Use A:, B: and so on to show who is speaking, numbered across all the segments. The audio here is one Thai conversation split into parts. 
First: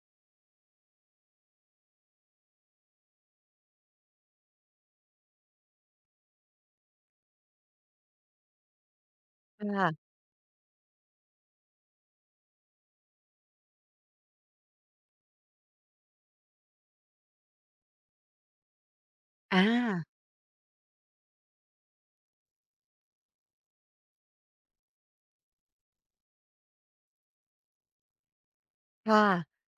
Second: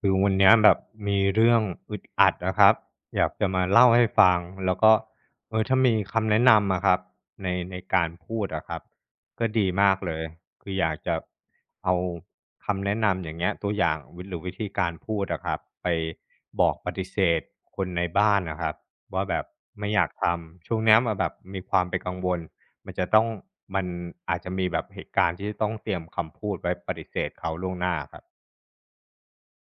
A: คือวันเนี้ยแบบมีเรื่องอึดอัดนะครับอยากจะมาเล่าให้ฟังแล้วก็ถ้ามีคำแนะนำอะครับในการพูดอะครับก็ดีมาก
B: ค่ะ
A: เลยคืออยากจะเอาคำแนะนำอย่างเงี้ยตัวอย่างวิหรือวิธีการพูดอะครับไปบอกปฏิเสธคนในบ้านนะครับว่าแบบ
B: อ
A: ไม่อยา
B: า
A: กทำช่วงเนี้ยมันแบบมีความเป็นกังวลมันจะต้องมันอาจจะมีแบบเหตุการณ์ที่จะต้องเตรียมคำพูดไว้ปฏิเสธเขาล่วงหน้าอะครับ
B: ค่ะ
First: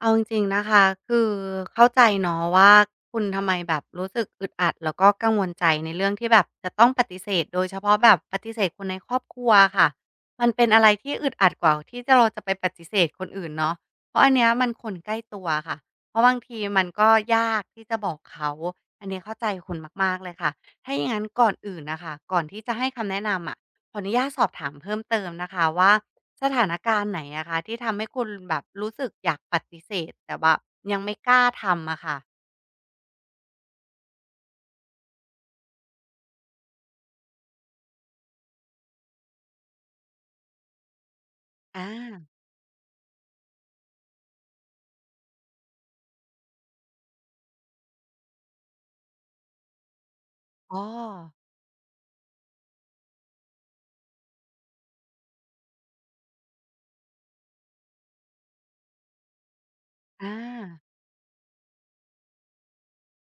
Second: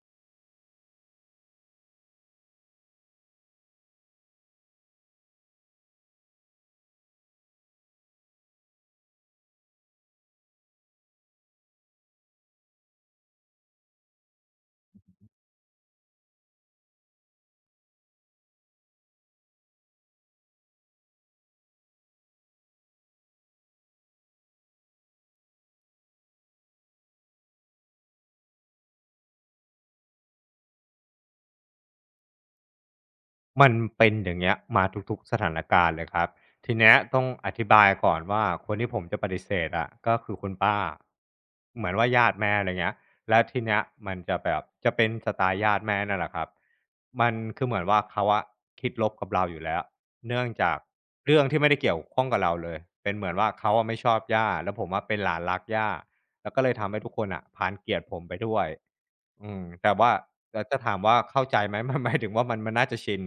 B: เอาจริงๆนะคะคือเข้าใจเนาะว่าคุณทำไมแบบรู้สึกอึดอัดแล้วก็กังวลใจในเรื่องที่แบบจะต้องปฏิเสธโดยเฉพาะแบบปฏิเสธคนในครอบครัวอะค่ะมันเป็นอะไรที่อึดอัดกว่าที่จะเราจะไปปฏิเสธคนอื่นเนาะเพราะอันเนี้ยมันคนใกล้ตัวอะค่ะเพราะบางทีมันก็ยากที่จะบอกเขาอันนี้เข้าใจคุณมากๆเลยค่ะถ้าอย่างงั้นก่อนอื่นน่ะค่ะก่อนที่จะให้คำแนะนำอะขออนุญาตสอบถามเพิ่มเติมนะคะว่า สถานการณ์ไหนอะคะที่ทำให้คุณแบบรู้สึกอยากปฏิเสธแต่แบบยังไม่กล้าทำอะค่ะ
A: มันเป็นอย่างเงี้ยมาทุกๆสถานการณ์เลยครับทีเนี้ยต้องอธิบายก่อนว่าคนที่ผมจะปฏิเสธอะก็คือคุณป้าเหมือนว่า
B: อา
A: ญาติแม่อะไรเงี้ยแล้วทีเนี้ยมันจะแบบจะเป็นสไตล์ญาติแม่นั่นแหละครับมันคือเหมือนว่าเขาอะคิดลบกับเราอยู่แล้วเนื่องจา
B: อ๋อ
A: กเรื่องที่ไม่ได้เกี่ยวข้องกับเราเลยเป็นเหมือนว่าเขาอะไม่ชอบย่าแล้วผมว่าเป็นหลานรักย่าแล้วก็เลยทำให้ทุกคนอะพานเกลียดผมไปด้วยอืมแต่ว่า
B: อา
A: แต่จะถามว่าเข้าใจไหม มัน หมายถึงว่ามันน่าจะชิน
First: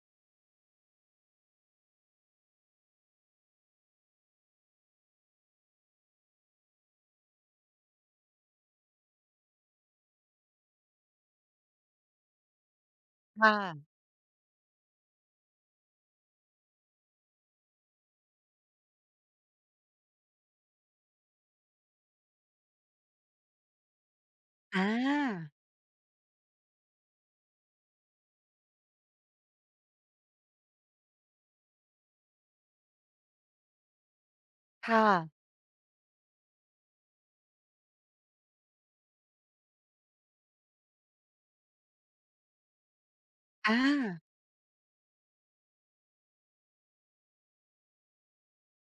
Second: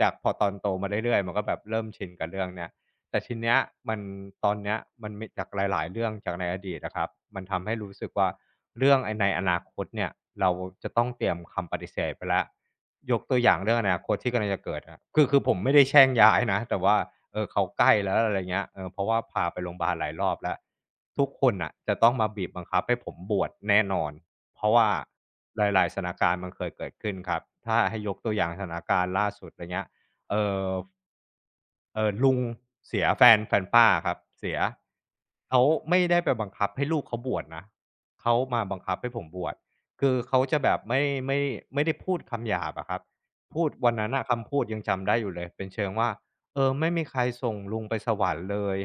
A: จากพอตอนโตมาเรื่อยๆมันก็แบบเริ่มชินกับเรื่องเนี้ยแต่ทีเนี้ยมันตอนเนี้ยมันมีจากหลายๆเรื่องจากในอดีตนะครับมันทำให้รู้สึกว่าเรื่องไอ้ในอนาคตเนี่ยเราจะต้องเตรียมคำปฏิเสธไปแล้วยกตัวอ
B: ค่ะ
A: ย่างเรื่องอนาคตที่กำลังจะเกิดอะคือผมไม่ได้แช่งย้ายนะแต่ว่าเออเขาใกล้แล้วอะไรเงี้ยเออเพราะว่าพาไปโรงพยาบาลหลายรอบแล้วทุกคนอ่ะจะต้องมาบีบบังคับให้ผมบวชแน่นอน เพราะ
B: อ
A: ว่า
B: า
A: หลายๆสถานการณ์มันเคยเกิดขึ้นครับถ้าให้ยกตัวอย่างสถานการณ์ล่าสุดอะไรเงี้ยเอ่อ เออลุงเสียแฟนป้าครับเสีย
B: ค่ะ
A: เขาไม่ได้ไปบังคับให้ลูกเขาบวชนะเขามาบังคับให้ผมบวชคือเขาจะแบบไม่ไม่ได้พูดคำหยาบอะครับพูด
B: อา
A: วันนั้นอะคำพูดยังจำได้อยู่เลยเป็นเชิงว่าเออไม่มีใครส่งลุงไปสวรรค์เลย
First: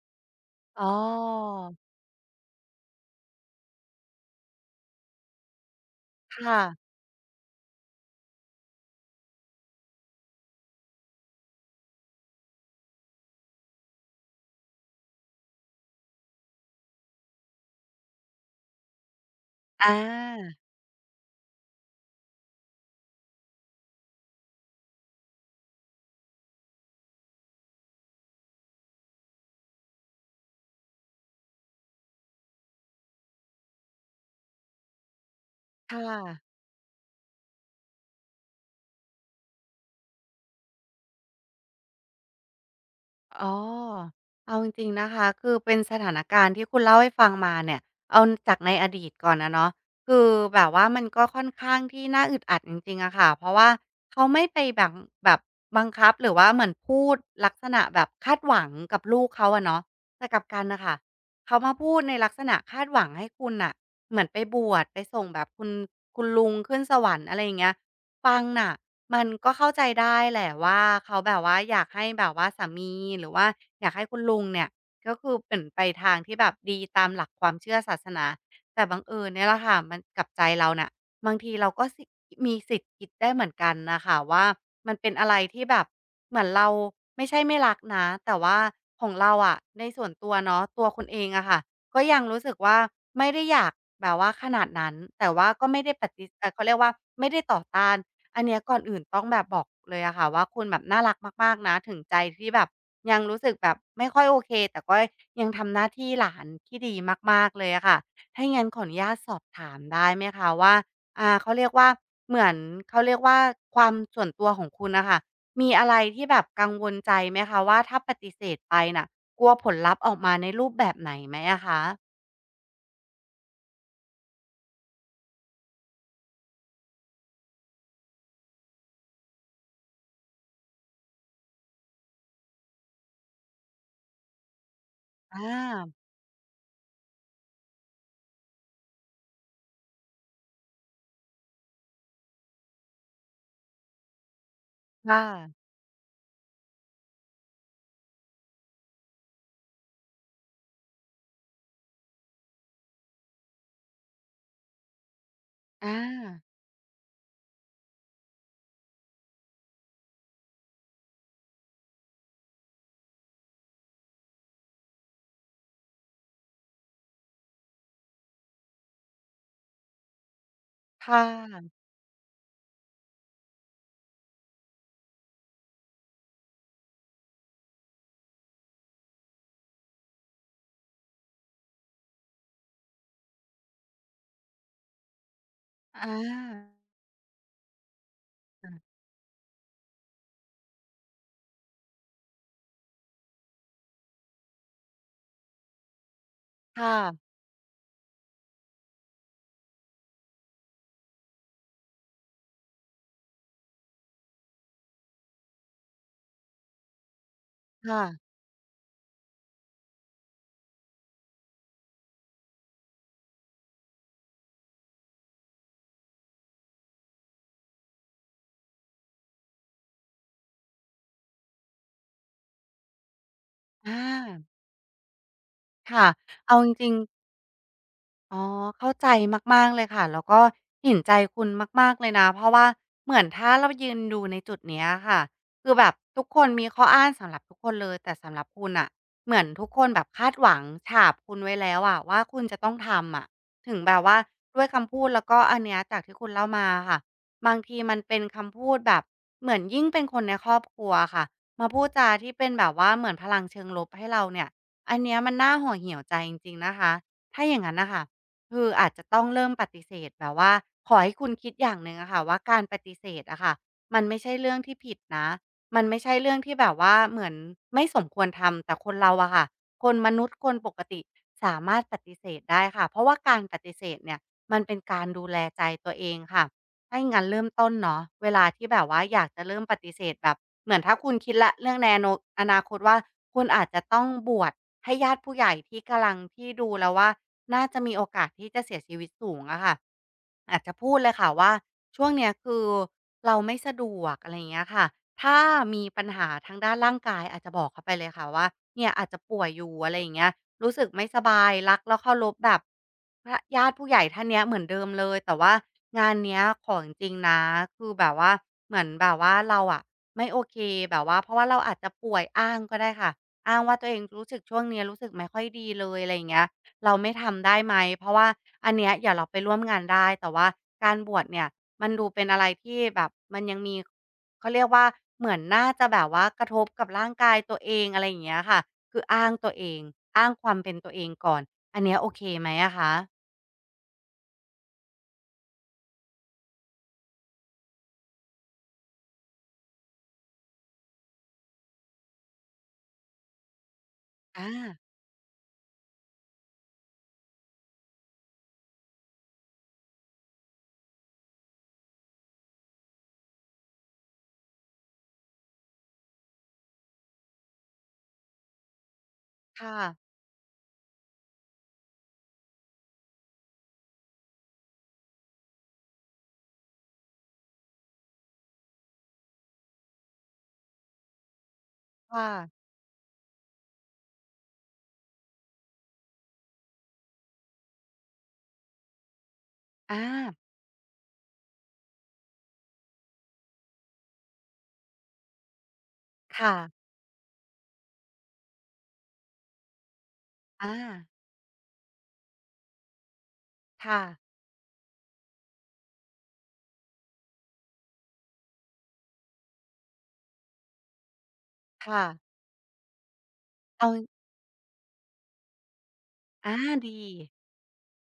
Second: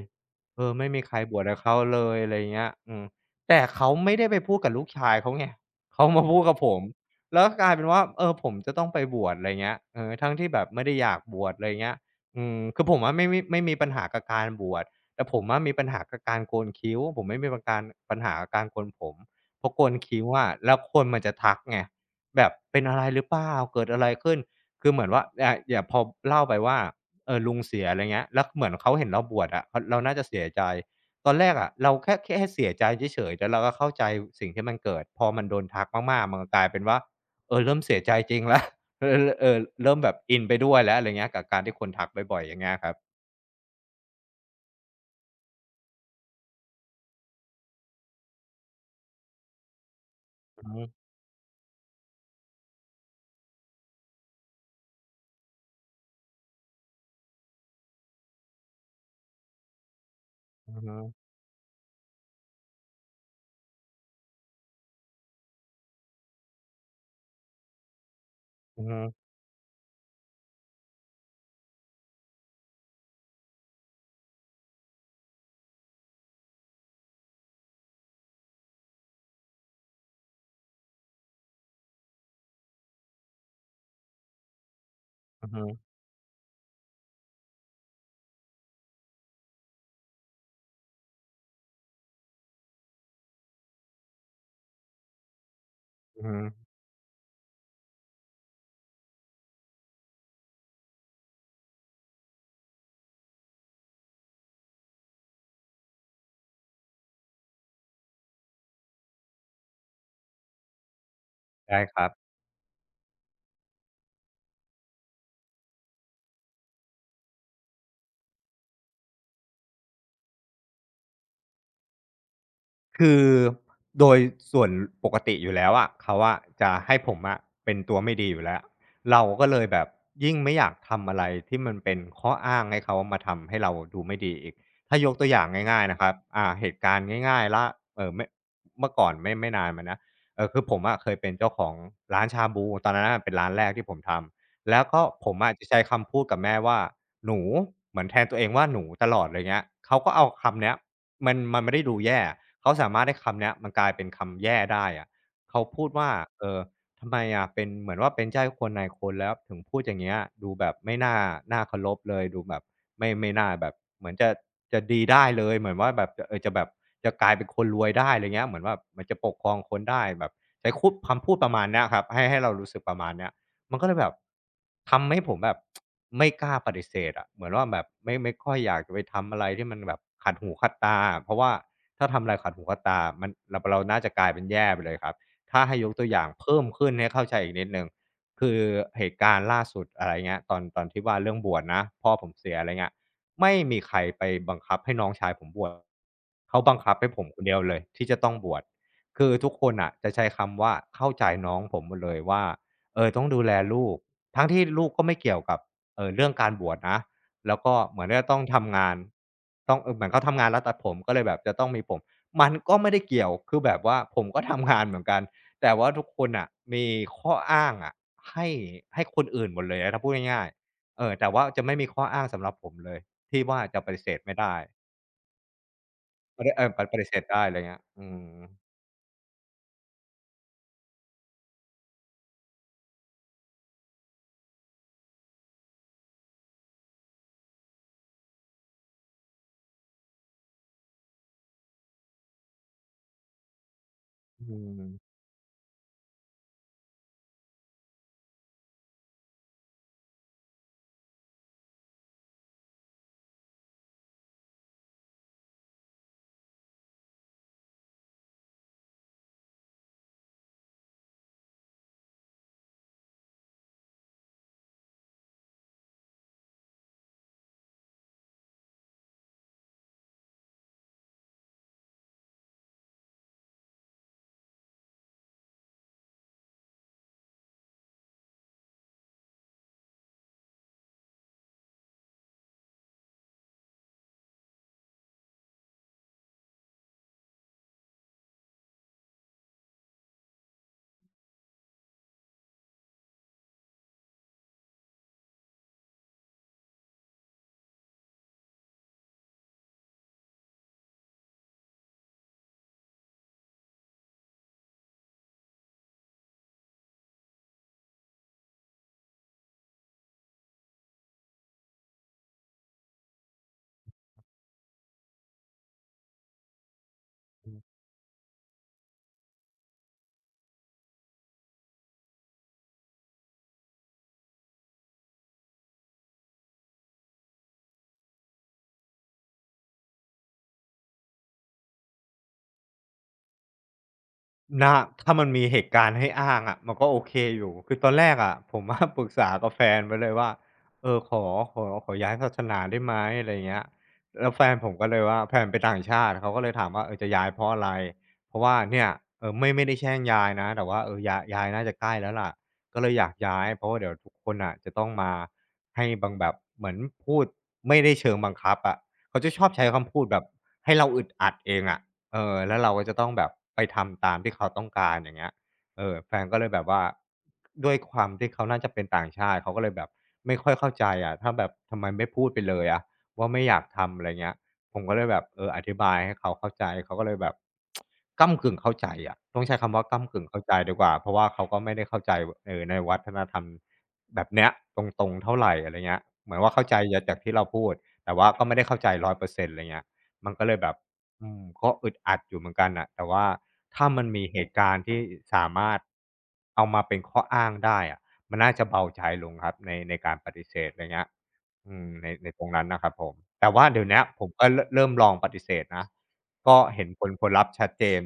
A: เออ
B: อ๋อ
A: ไม่มีใครบวชกับเขาเลยอะไรเงี้ยอืมแต่เขาไม่ได้ไปพูดกับลูกชายเขาไงเขามาพูดกับ
B: ค่ะ
A: ผมแล้วกลายเป็นว่าเออผมจะต้องไปบวชอะไรเงี้ยเออทั้งที่แบบไม่ได้อยากบวชอะไรเงี้ย อืมคือผมอะไม่มีปัญหากับการบวชแต่ผมอะมีปัญหากับการโกนคิ้วผมไม่มีประการปัญหากับการโกนผมเพราะโก
B: อ
A: นคิ้วอะ
B: า
A: แล้วคนมันจะทักไงแบบเป็นอะไรหรือเปล่าเกิดอะไรขึ้นคือเหมือนว่าอ่าอย่างพอเล่าไปว่าลุงเสียอะไรเงี้ยแล้วเหมือนเขาเห็นเราบวชอะเขาเราน่าจะเสียใจตอนแรกอะเราแค่เสียใจเฉยๆแล้วเราก็เข้าใจสิ่งที่มันเกิดพอมันโดนทัก
B: ค่
A: มากๆมันก็
B: ะ
A: กลายเป็นว่าเออเริ่มเสียใจจริงแล้ว เออเออเริ่มแบบอินไปด้วยแล้วอะไรเงี้ยกับการที่คนทักบ่อยๆอย่างเงี้ยครับ
B: อ๋อเอาจริงๆนะคะคือเป็นสถานการณ์ที่คุณเล่าให้ฟังมาเนี่ย เอาจากในอดีตก่อนนะเนาะคือแบ
A: อื
B: บ
A: อฮึ
B: ว่ามันก็ค่อนข้างที่น่าอึดอัดจริงๆอะค่ะเพราะว่าเขาไม่ไปบังแบบบังคับหรือว่าเหมือนพูดลักษณะแบบคาดหวังกับลูกเขาอะเนาะแต่กลับกัน
A: อือ
B: น่ะค่ะ
A: ฮึ
B: เขามาพูดในลักษณะคาดหวังให้คุณน่ะเหมือนไปบวชไปส่งแบบคุณคุณลุงขึ้นสวรรค์อะไรอย่างเงี้ย ฟังน่ะ
A: อือฮึ
B: มันก็เข้าใจได้แหละว่าเขาแบบว่าอยากให้แบบว่าสามีหรือว่าอยากให้คุณลุงเนี่ยก็คือเป็นไปทางที่แบบดีตามหลักความเชื่อศาสนาแต่บังเอิญเนี่ยแหละค่ะมันกับใจเราน่ะบางทีเราก็สิมีสิทธิ์คิดได้เหมือนกันน่ะค่ะว่ามันเป็นอะไร
A: อือฮึ
B: ที่แบบเหมือนเราไม่ใช่ไม่รักนะแต่ว่าของเราอะในส่วนตัวเนาะตัวคุณเองอะค่ะก็ยังรู้สึกว่าไม่ได้อยากแบบว่าขนาดนั้นแต่ว่าก็ไม่ได้ป
A: อื
B: ฏิ
A: อฮึ
B: เขาเรียกว่าไม่ได้ต่อต้าน อันเนี้ยก่อนอื่นต้องแบบบอกเลยอะค่ะว่าคุณแบบน่ารักมากๆนะถึงใจที่แบบยังรู้สึกแบบไม่ค่อยโอเคแต่ก็ยังทำหน้าที่หลานที่ดีมากๆเลยอะค่ะถ้างั้นขออนุญาตสอบถามได้ไหมคะว่าอ่าเขาเรียก
A: ใช่
B: ว่า
A: ครับ
B: เหมือนเขาเรียกว่าความส่วนตัวของคุณน่ะค่ะมีอะไรที่แบบกังวลใจไหมคะว่าถ้าปฏิเสธไปน่ะกลัวผลลัพธ์ออกมาในรูปแบบไหนไหมอะคะ
A: คือโดยส่วนปกติอยู่แล้วอะเขาอะจะให้ผมอะเป็นตัวไม่ดีอยู่แล้วเราก็เลยแบบยิ่งไม่อยากทำอะไรที่มันเป็นข้ออ้างให้เขามาทำให้เราดูไม่ดีอีกถ้ายกตัว
B: อ
A: อย่างง่าย
B: า
A: ๆนะครับอ่าเหตุการณ์ง่ายๆล่าไม่เมื่อก่อนไม่นานมานะเออคือผมอะเคยเป็นเจ้าของร้านชาบูตอนนั้นอะเป็นร้านแรกที่ผมทำแล้วก็
B: ค
A: ผมอะ
B: ่ะ
A: จะใช้คำพูดกับแม่ว่าหนูเหมือนแทนตัวเองว่าหนูตลอดเลยเงี้ยเขาก็เอาคำเนี้ย มันไม่ได้ดูแย่เขาสามารถให้คำเนี้ยมันกลายเป็นคำแย่ได้อะเขาพู
B: อ
A: ดว่า
B: า
A: เอ่อทำไมอะเป็นเหมือนว่าเป็นเจ้าคนนายคนแล้วถึงพูดอย่างเงี้ยดูแบบไม่น่าน่าเคารพเลยดูแบบไม่น่าแบบเหมือนจะดีได้เลยเหมือนว่าแบบจะจะแบบจะกลายเป็นคนรวยได้ไรเงี้ยเหมือนว่าเหมือนจะปกครองคนได้แบบใช้คุด
B: ค่
A: คำพูดประมาณ
B: ะ
A: เนี้ยครับให้เรารู้สึกประมาณเนี้ย มันก็เลยแบบทำให้ผมแบบ ไม่กล้าปฏิเสธอะเหมือนว่าแบบไม่ค่อยอยากจะไปทำอะไรที่มันแบบขัดหูขัดตาเพราะว่าถ้าทำอะไรขัดหูขัดตามันเราน่าจะกลายเป็นแย่ไปเลยครับถ้าให้ยกตัว
B: อา
A: อย่างเพิ่มขึ้นให้เข้าใจอีกนิดหนึ่งคือ
B: ค
A: เหตุการณ์ล่าสุดอะไรเงี้ยตอนที่ว่าเรื่องบวชนะพ่อผมเสียอะไรเงี้ยไม่มีใครไปบังคับให้น้องชายผมบวชเขาบังคับให้ผม
B: ่ะ
A: คนเดียวเลยที่จะต้องบวชคือทุกคนอ่ะจะใช้คำว่าเข้าใจน้องผมหมดเลยว่า เออต้องดูแลลูกทั้งที่ลูกก็ไม่เกี่ยวกับเออเรื่องการบวชนะแล้วก็เห
B: ค่ะ
A: มือนจะต้องทำงานต้องเออเหมือนเขาทำงานร้าตัดผมก็เลยแบบจะต้องมีผมมันก็ไม่ได้เกี่ยวคือแบบว่าผมก็ทำงานเหมือนกันแต่ว่าทุกคนอ่ะมีข้ออ้างอะให้ให้คนอื่นหมดเลยอะถ้าพูดง่ายๆเออแต่ว่าจะไม่มีข้ออ้างสำหรับผมเลยที่ว่าจะป
B: อ
A: ฏิเสธไม่
B: า
A: ได้
B: ค่ะ
A: ไม่ได้
B: เอา
A: เอ
B: จ
A: อป
B: ริง
A: ปฏิเส
B: ๆ
A: ธได้อะไรเงี้ยอืม
B: อ๋อเข้าใจมากๆเลยค่ะแล้วก็เห็นใจคุณมากๆเลยนะเพราะว่าเหมือนถ้าเรายืนดูในจุดเนี้ยค่ะคือแบบทุกคนมีข้ออ้างสำหรับทุกคนเลยแต่สำหรับคุณน่ะเหมือนทุกคนแบบคาดหวังฉาบคุณไว้แล้วอะว่าคุณจะต้องทำอะถึงแบบว่า
A: อื
B: ด้วยคำพูด
A: ม
B: แล้วก็อันเนี้ยจากที่คุณเล่ามาอะค่ะบางทีมันเป็นคำพูดแบบเหมือนยิ่งเป็นคนในครอบครัวอะค่ะมาพูดจาที่เป็นแบบว่าเหมือนพลังเชิงลบให้เราเนี่ยอันเนี้ยมันน่าห่อเหี่ยวใจจริงๆนะคะถ้าอย่างงั้นน่ะค่ะ คืออาจจะต้องเริ่มปฏิเสธแบบว่าขอให้คุณคิดอย่างหนึ่งอะค่ะว่าการปฏิเสธอะค่ะมันไม่ใช่เรื่องที่ผิดนะมันไม่ใช่เรื่องที่แบบว่าเหมือนไม่สมควรทำแต่คนเราอะค่ะคนมนุษย์คนปกติสามารถปฏิเสธได้ค่ะเพราะว่าการปฏิเสธเนี่ยมันเป็นการดูแลใจตัวเองค่ะถ้าอย่างงั้นเริ่มต้นเนาะเวลาที่แบบว่าอยากจะเริ่มปฏิเสธแบบเหมือนถ้าคุณคิดแล้วเรื่องในอนาคตว่าคุณอาจจะต้องบวชให้ญาติผู้ใหญ่ที่กำลังที่ดูแล้วว่า น่าจะมีโอกาสที่จะเสียชีวิตสูงอะค่ะอาจจะพูดเลยค่ะว่าช่วงเนี้ยคือเราไม่สะดวกอะไรอย่างเงี้ยค่ะถ้ามีปัญหาทางด้านร่างกายอาจจะบอกเขาไปเลยค่ะว่าเนี่ยอาจจะป่วยอยู่อะไรอย่างเงี้ยรู้สึกไม่สบายรักแลวเคารพแบบพระญาติผู้ใหญ่ท่านเนี้ยเหมือนเดิมเลยแต่ว่างานเนี้ยของจริงนะคือแบบว่าเหมือนแบบว่าเราอะไม่โอเคแบบว่าเพราะว่าเราอาจจะป่วยอ้างก็ได้ค่ะอ้างว่าตัวเองรู้สึกช่วงเนี้ยรู้สึกไม่ค่อยดีเลยอะไรอย่างเงี้ย เราไม่ทำได้ไหมเพราะว่าอันเนี้ยอย่าเราไปร่วมงานได้แต่ว่าการบวชเนี่ยมันดูเป็นอะไรที่แบบมันยังมีเขาเรียกว่าเหมือนน่าจะแบบว่ากระทบกับร่างกายตัวเองอะไรอย่างเงี้ยค่ะคืออ้างตัวเองอ้างความเป็นตัวเองก่อนอันเนี้ยโอเคไหมอะคะ
A: นะถ้ามันมีเหตุการณ์ให้อ้างอะมันก็โอเคอยู่คือตอนแรกอะผมอะ ปรึกษากับแฟนไว้เลยว่าเออขอย้ายศาสนาได้ไหมอะไรอย่างเงี้ยแล้วแฟ
B: อา
A: นผมก็เลยว่าแฟนเป็นต่างชาติเขาก็เลยถามว่าเออจะย้ายเพราะอะไรเพราะว่าเนี่ยเออไม่ได้แช่งยายนะแต่ว่าเออยายน่าจะใกล้แล้วล่ะก็เลยอยากย้ายเพราะว่าเดี๋ยวทุกคนน่ะจะต้องมาให้บังแบบเหมือนพูดไม่ได้เชิงบังคับอะเขาจะชอบใช้
B: ค่ะ
A: คำพูดแบบให้เราอึดอัดเองอะ เออแล้วเราก็จะต้องแบบไปทำตามที่เขาต้องการอย่างเงี้ยเออแฟนก็เลยแบบว่าด้วยความที่เขาน่าจะเป็นต่างชาติเขาก็เลยแบบไม่ค่อยเข้าใจอะถ้าแบบทำไมไม่พู
B: ค่ะ
A: ดไปเลยอะว่าไม่อยากทำอะไรเงี้ยผมก็เลยแบบเอออธิบายให้เขาเข้าใจเขาก็เลยแบบก้ำกึ่งเข้าใจอะต้องใช้คำว่าก้ำกึ่ง
B: อา
A: เข้าใจดีกว่าเพราะว่าเขาก็ไม่ได้เข้าใจเอ่อในวัฒนธรรมแบบเนี้ยตรงๆเท่าไรอะไรเงี้ยเหมือนว่า
B: ค่ะ
A: เข้าใจยจากที่เราพูดแต่ว่าก็ไม่ได้เข้าใจร้อยเปอร์เซ็นต์อะไรเงี้ยมันก็เลยแบ
B: อา
A: บ ก็อึดอัดอยู่เหมือนกันน่ะแต่ว่าถ้า
B: ค่ะ
A: มันมีเหตุการณ์ที่สามารถเอามาเป็นข้ออ้างได้อะมันน่าจะเบาใจลงครับในในการปฏิเสธไรเงี้ยอืม
B: ค่ะ
A: ในตรงนั้นนะครับผมแต่ว่าเดี๋ยว
B: เอา
A: เนี้ยผมก็รเริ่มลองปฏิเสธนะ
B: อา
A: ก็เห็น
B: ดี
A: ผลลัพธ์ชัดเจน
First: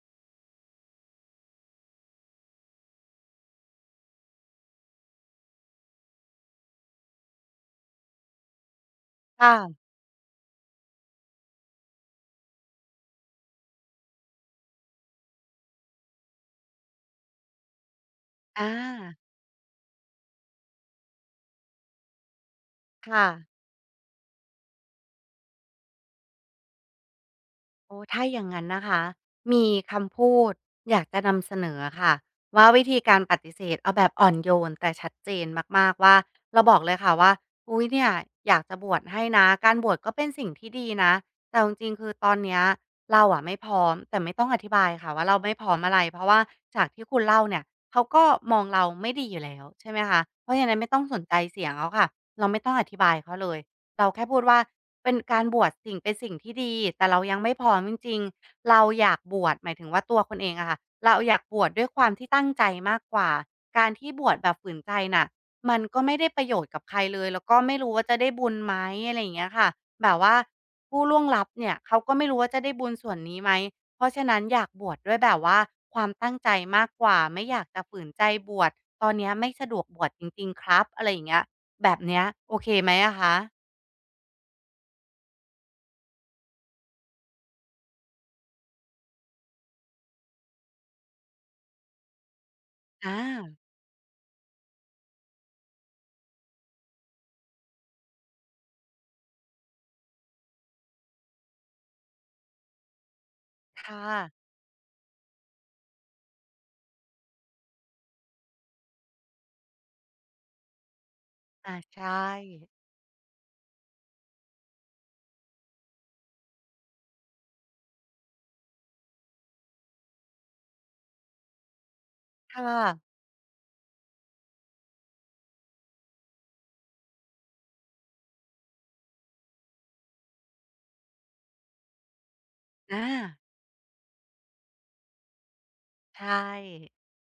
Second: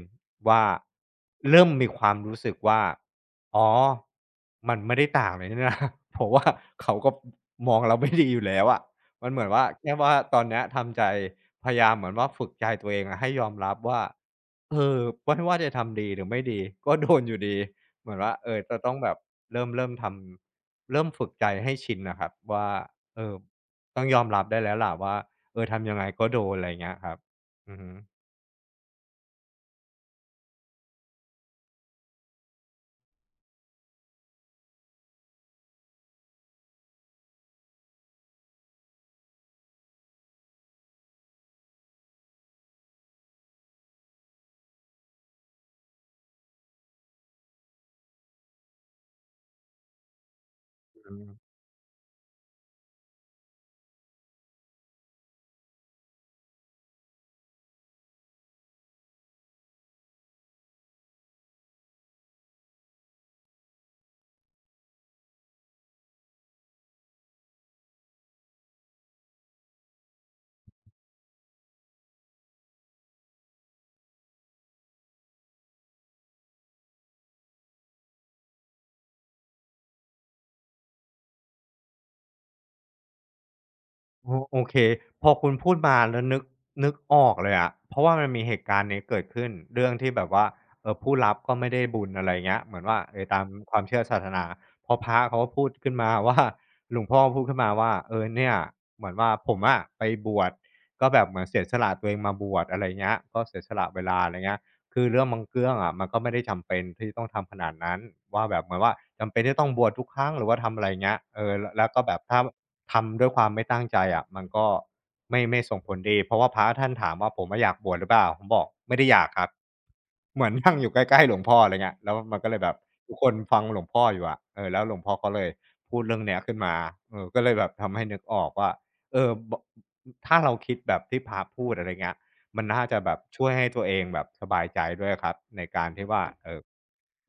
A: ว่าเริ่มมีความรู้สึกว่าอ๋อมันไม่ได้ต่างเลยนี่นะ เพราะว่าเขาก็มองเราไม่ดีอยู่แล้วอะมันเหมือนว่า
B: ค่ะ
A: แค่ว่าตอนเนี้ยทำใจ พยายามเหมือนว่าฝึกใจตัวเองอะให้ยอมรับว่าเออไม่ว่าจะทำดีหรือไม่ดีก็โดนอยู่ดีเหมือนว่าเออ
B: อา
A: จะต้องแบบเริ่มทำเริ่มฝึกใจให้ชินน่ะครับว่าเอ
B: ค่ะ
A: อต้องยอมรับได้แล้วล่ะว่าเออทำยังไงก็โดนอะไรอย่างเงี้ยครับอือฮึ
B: โอ้ถ้าอย่างนั้นนะคะ มีคำพูดอยากจะนำเสนอค่ะว่าวิธีการปฏิเสธเอาแบบอ่อนโยนแต่ชัดเจนมากๆว่าเราบอกเลยค่ะว่าอุ๊ยเนี่ยอยากจะบวชให้นะการบวชก็เป็นสิ่งที่ดีนะแต่จริงๆคือตอนเนี้ยเราอะไม่พร้อมแต่ไม่ต้องอธิบายค่ะว่าเราไม่พร้อมอะไรเพราะว่าจากที่คุณเล่าเนี่ยเขาก็มองเราไม่ดีอยู่แล้วใช่ไหมคะเพราะฉะนั้นไม่ต้อง
A: อื
B: สน
A: ม
B: ใจเสียงเขาค่ะเราไม่ต้องอธิบายเขาเลย เราแค่พูดว่าเป็นการบวชสิ่งเป็นสิ่งที่ดีแต่เรายังไม่พร้อมจริงๆเราอยากบวชหมายถึงว่าตัวคนเองอะค่ะเราอยากบวชด้วยความที่ตั้งใจมากกว่าการที่บวชแบบฝืนใจน่ะมันก็ไม่ได้ประโยชน์กับใครเลยแล้วก็ไม่รู้ว่าจะได้บุญไหมอะไรอย่างเงี้ยค่ะแบบว่าผู้ล่วงลับเนี่ยเขาก็ไม่รู้ว่าจะได้บุญส่วนนี้ไหมเพราะฉะนั้นอยากบวชด้วยแบบว่าความตั้งใจมากกว่าไม่อยากจะฝืนใจบวชตอนเนี้ยไม่สะดวกบวชจริงๆครับอะไรอย่างเงี้ยแบบเนี้ยโอเคไหมอะคะ
A: โอเคพอคุณพูดมาแล้วนึกออกเลยอะเพราะว่ามันมีเหตุการณ์นี้เกิดขึ้นเรื่องที่แบบว่าเอ่อผู้รับก็ไม่ได้บุญอะไรเงี้ยเหมือนว่า
B: อา
A: เออตามความเชื่อศาสนาพอพระเขาก็พูดขึ้นมาว่าหลวงพ่อพูดขึ้นมาว่าเออเนี่ยเหมือนว่าผมอะไปบวชก็แบบเหมือนเสียสละตัวเองมาบวชอะไรเงี้ยก็เสียสละเว
B: ค่ะ
A: ลาอะไรเงี้ยคือเรื่องบางเรื่องอะมันก็ไม่ได้จำเป็นที่ต้องทำขนาดนั้นว่าแบบเหมือนว่าจำเป็นที่ต้องบวชทุกครั้งหรือว่าทำอะไรเงี้ยเออแล้ว
B: อา
A: แล้ว
B: ใช
A: ก็แบ
B: ่
A: บถ้า ทำด้วยความไม่ตั้งใจอะมันก็ไม่ส่งผลดีเพราะว่าพระท่านถามว่าผมอะอยากบวชหรือเปล่าผมบอกไม่ได้อยากครับเหมือนนั่งอยู่ใกล้ๆหลวงพ่ออะไรเงี้ยแล้วมันก็เลย
B: ค่
A: แบบทุ
B: ะ
A: กคนฟังหลวงพ่ออยู่อะเออแล้วหลวงพ่อเขาเลยพูดเรื่องเนี้ยขึ้นมาเออก็เลยแบบทำให้นึกออกว่าเออบอกถ้าเราคิดแบบที่พระพูดอะไรเงี้ยมันน่าจะ
B: อา
A: แบบช่วยให้ตัวเองแบบสบายใจด้วยครับในการที่
B: ใช
A: ว่า
B: ่
A: เออ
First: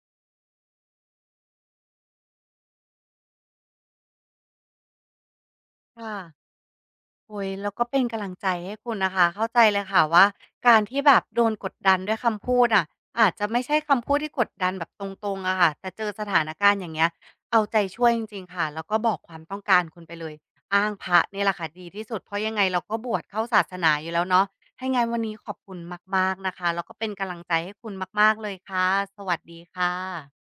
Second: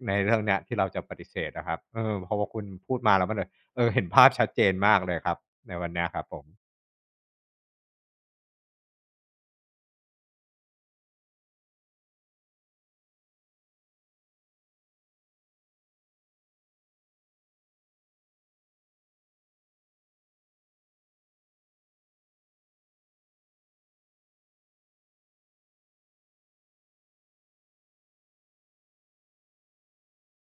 A: ในเรื่องเนี้ยที่เราจะปฏิเสธนะครับเออเพอว่าคุณพูดมาแล้วมันเลย เออเห็นภาพชัดเจนมากเลยครับในวันเนี้ย
B: ค่ะ
A: ครับผม
B: โอ้โฮแล้วก็เป็นกำลังใจให้คุณนะคะเข้าใจเลยค่ะว่าการที่แบบโดนกดดันด้วยคำพูดอะอาจจะไม่ใช่คำพูดที่กดดันแบบตรงๆอะค่ะแต่เจอสถานการณ์อย่างเงี้ยเอาใจช่วยจริงๆค่ะแล้วก็บอกความต้องการคุณไปเลย อ้างพระเนี่ยแหละค่ะดีที่สุดเพราะยังไงเราก็บวชเข้าศาสนาอยู่แล้วเนาะถ้างั้นวันนี้ขอบคุณมากๆนะคะแล้วก็เป็นกำลังใจให้คุณมากๆเลยค่ะสวัสดีค่ะ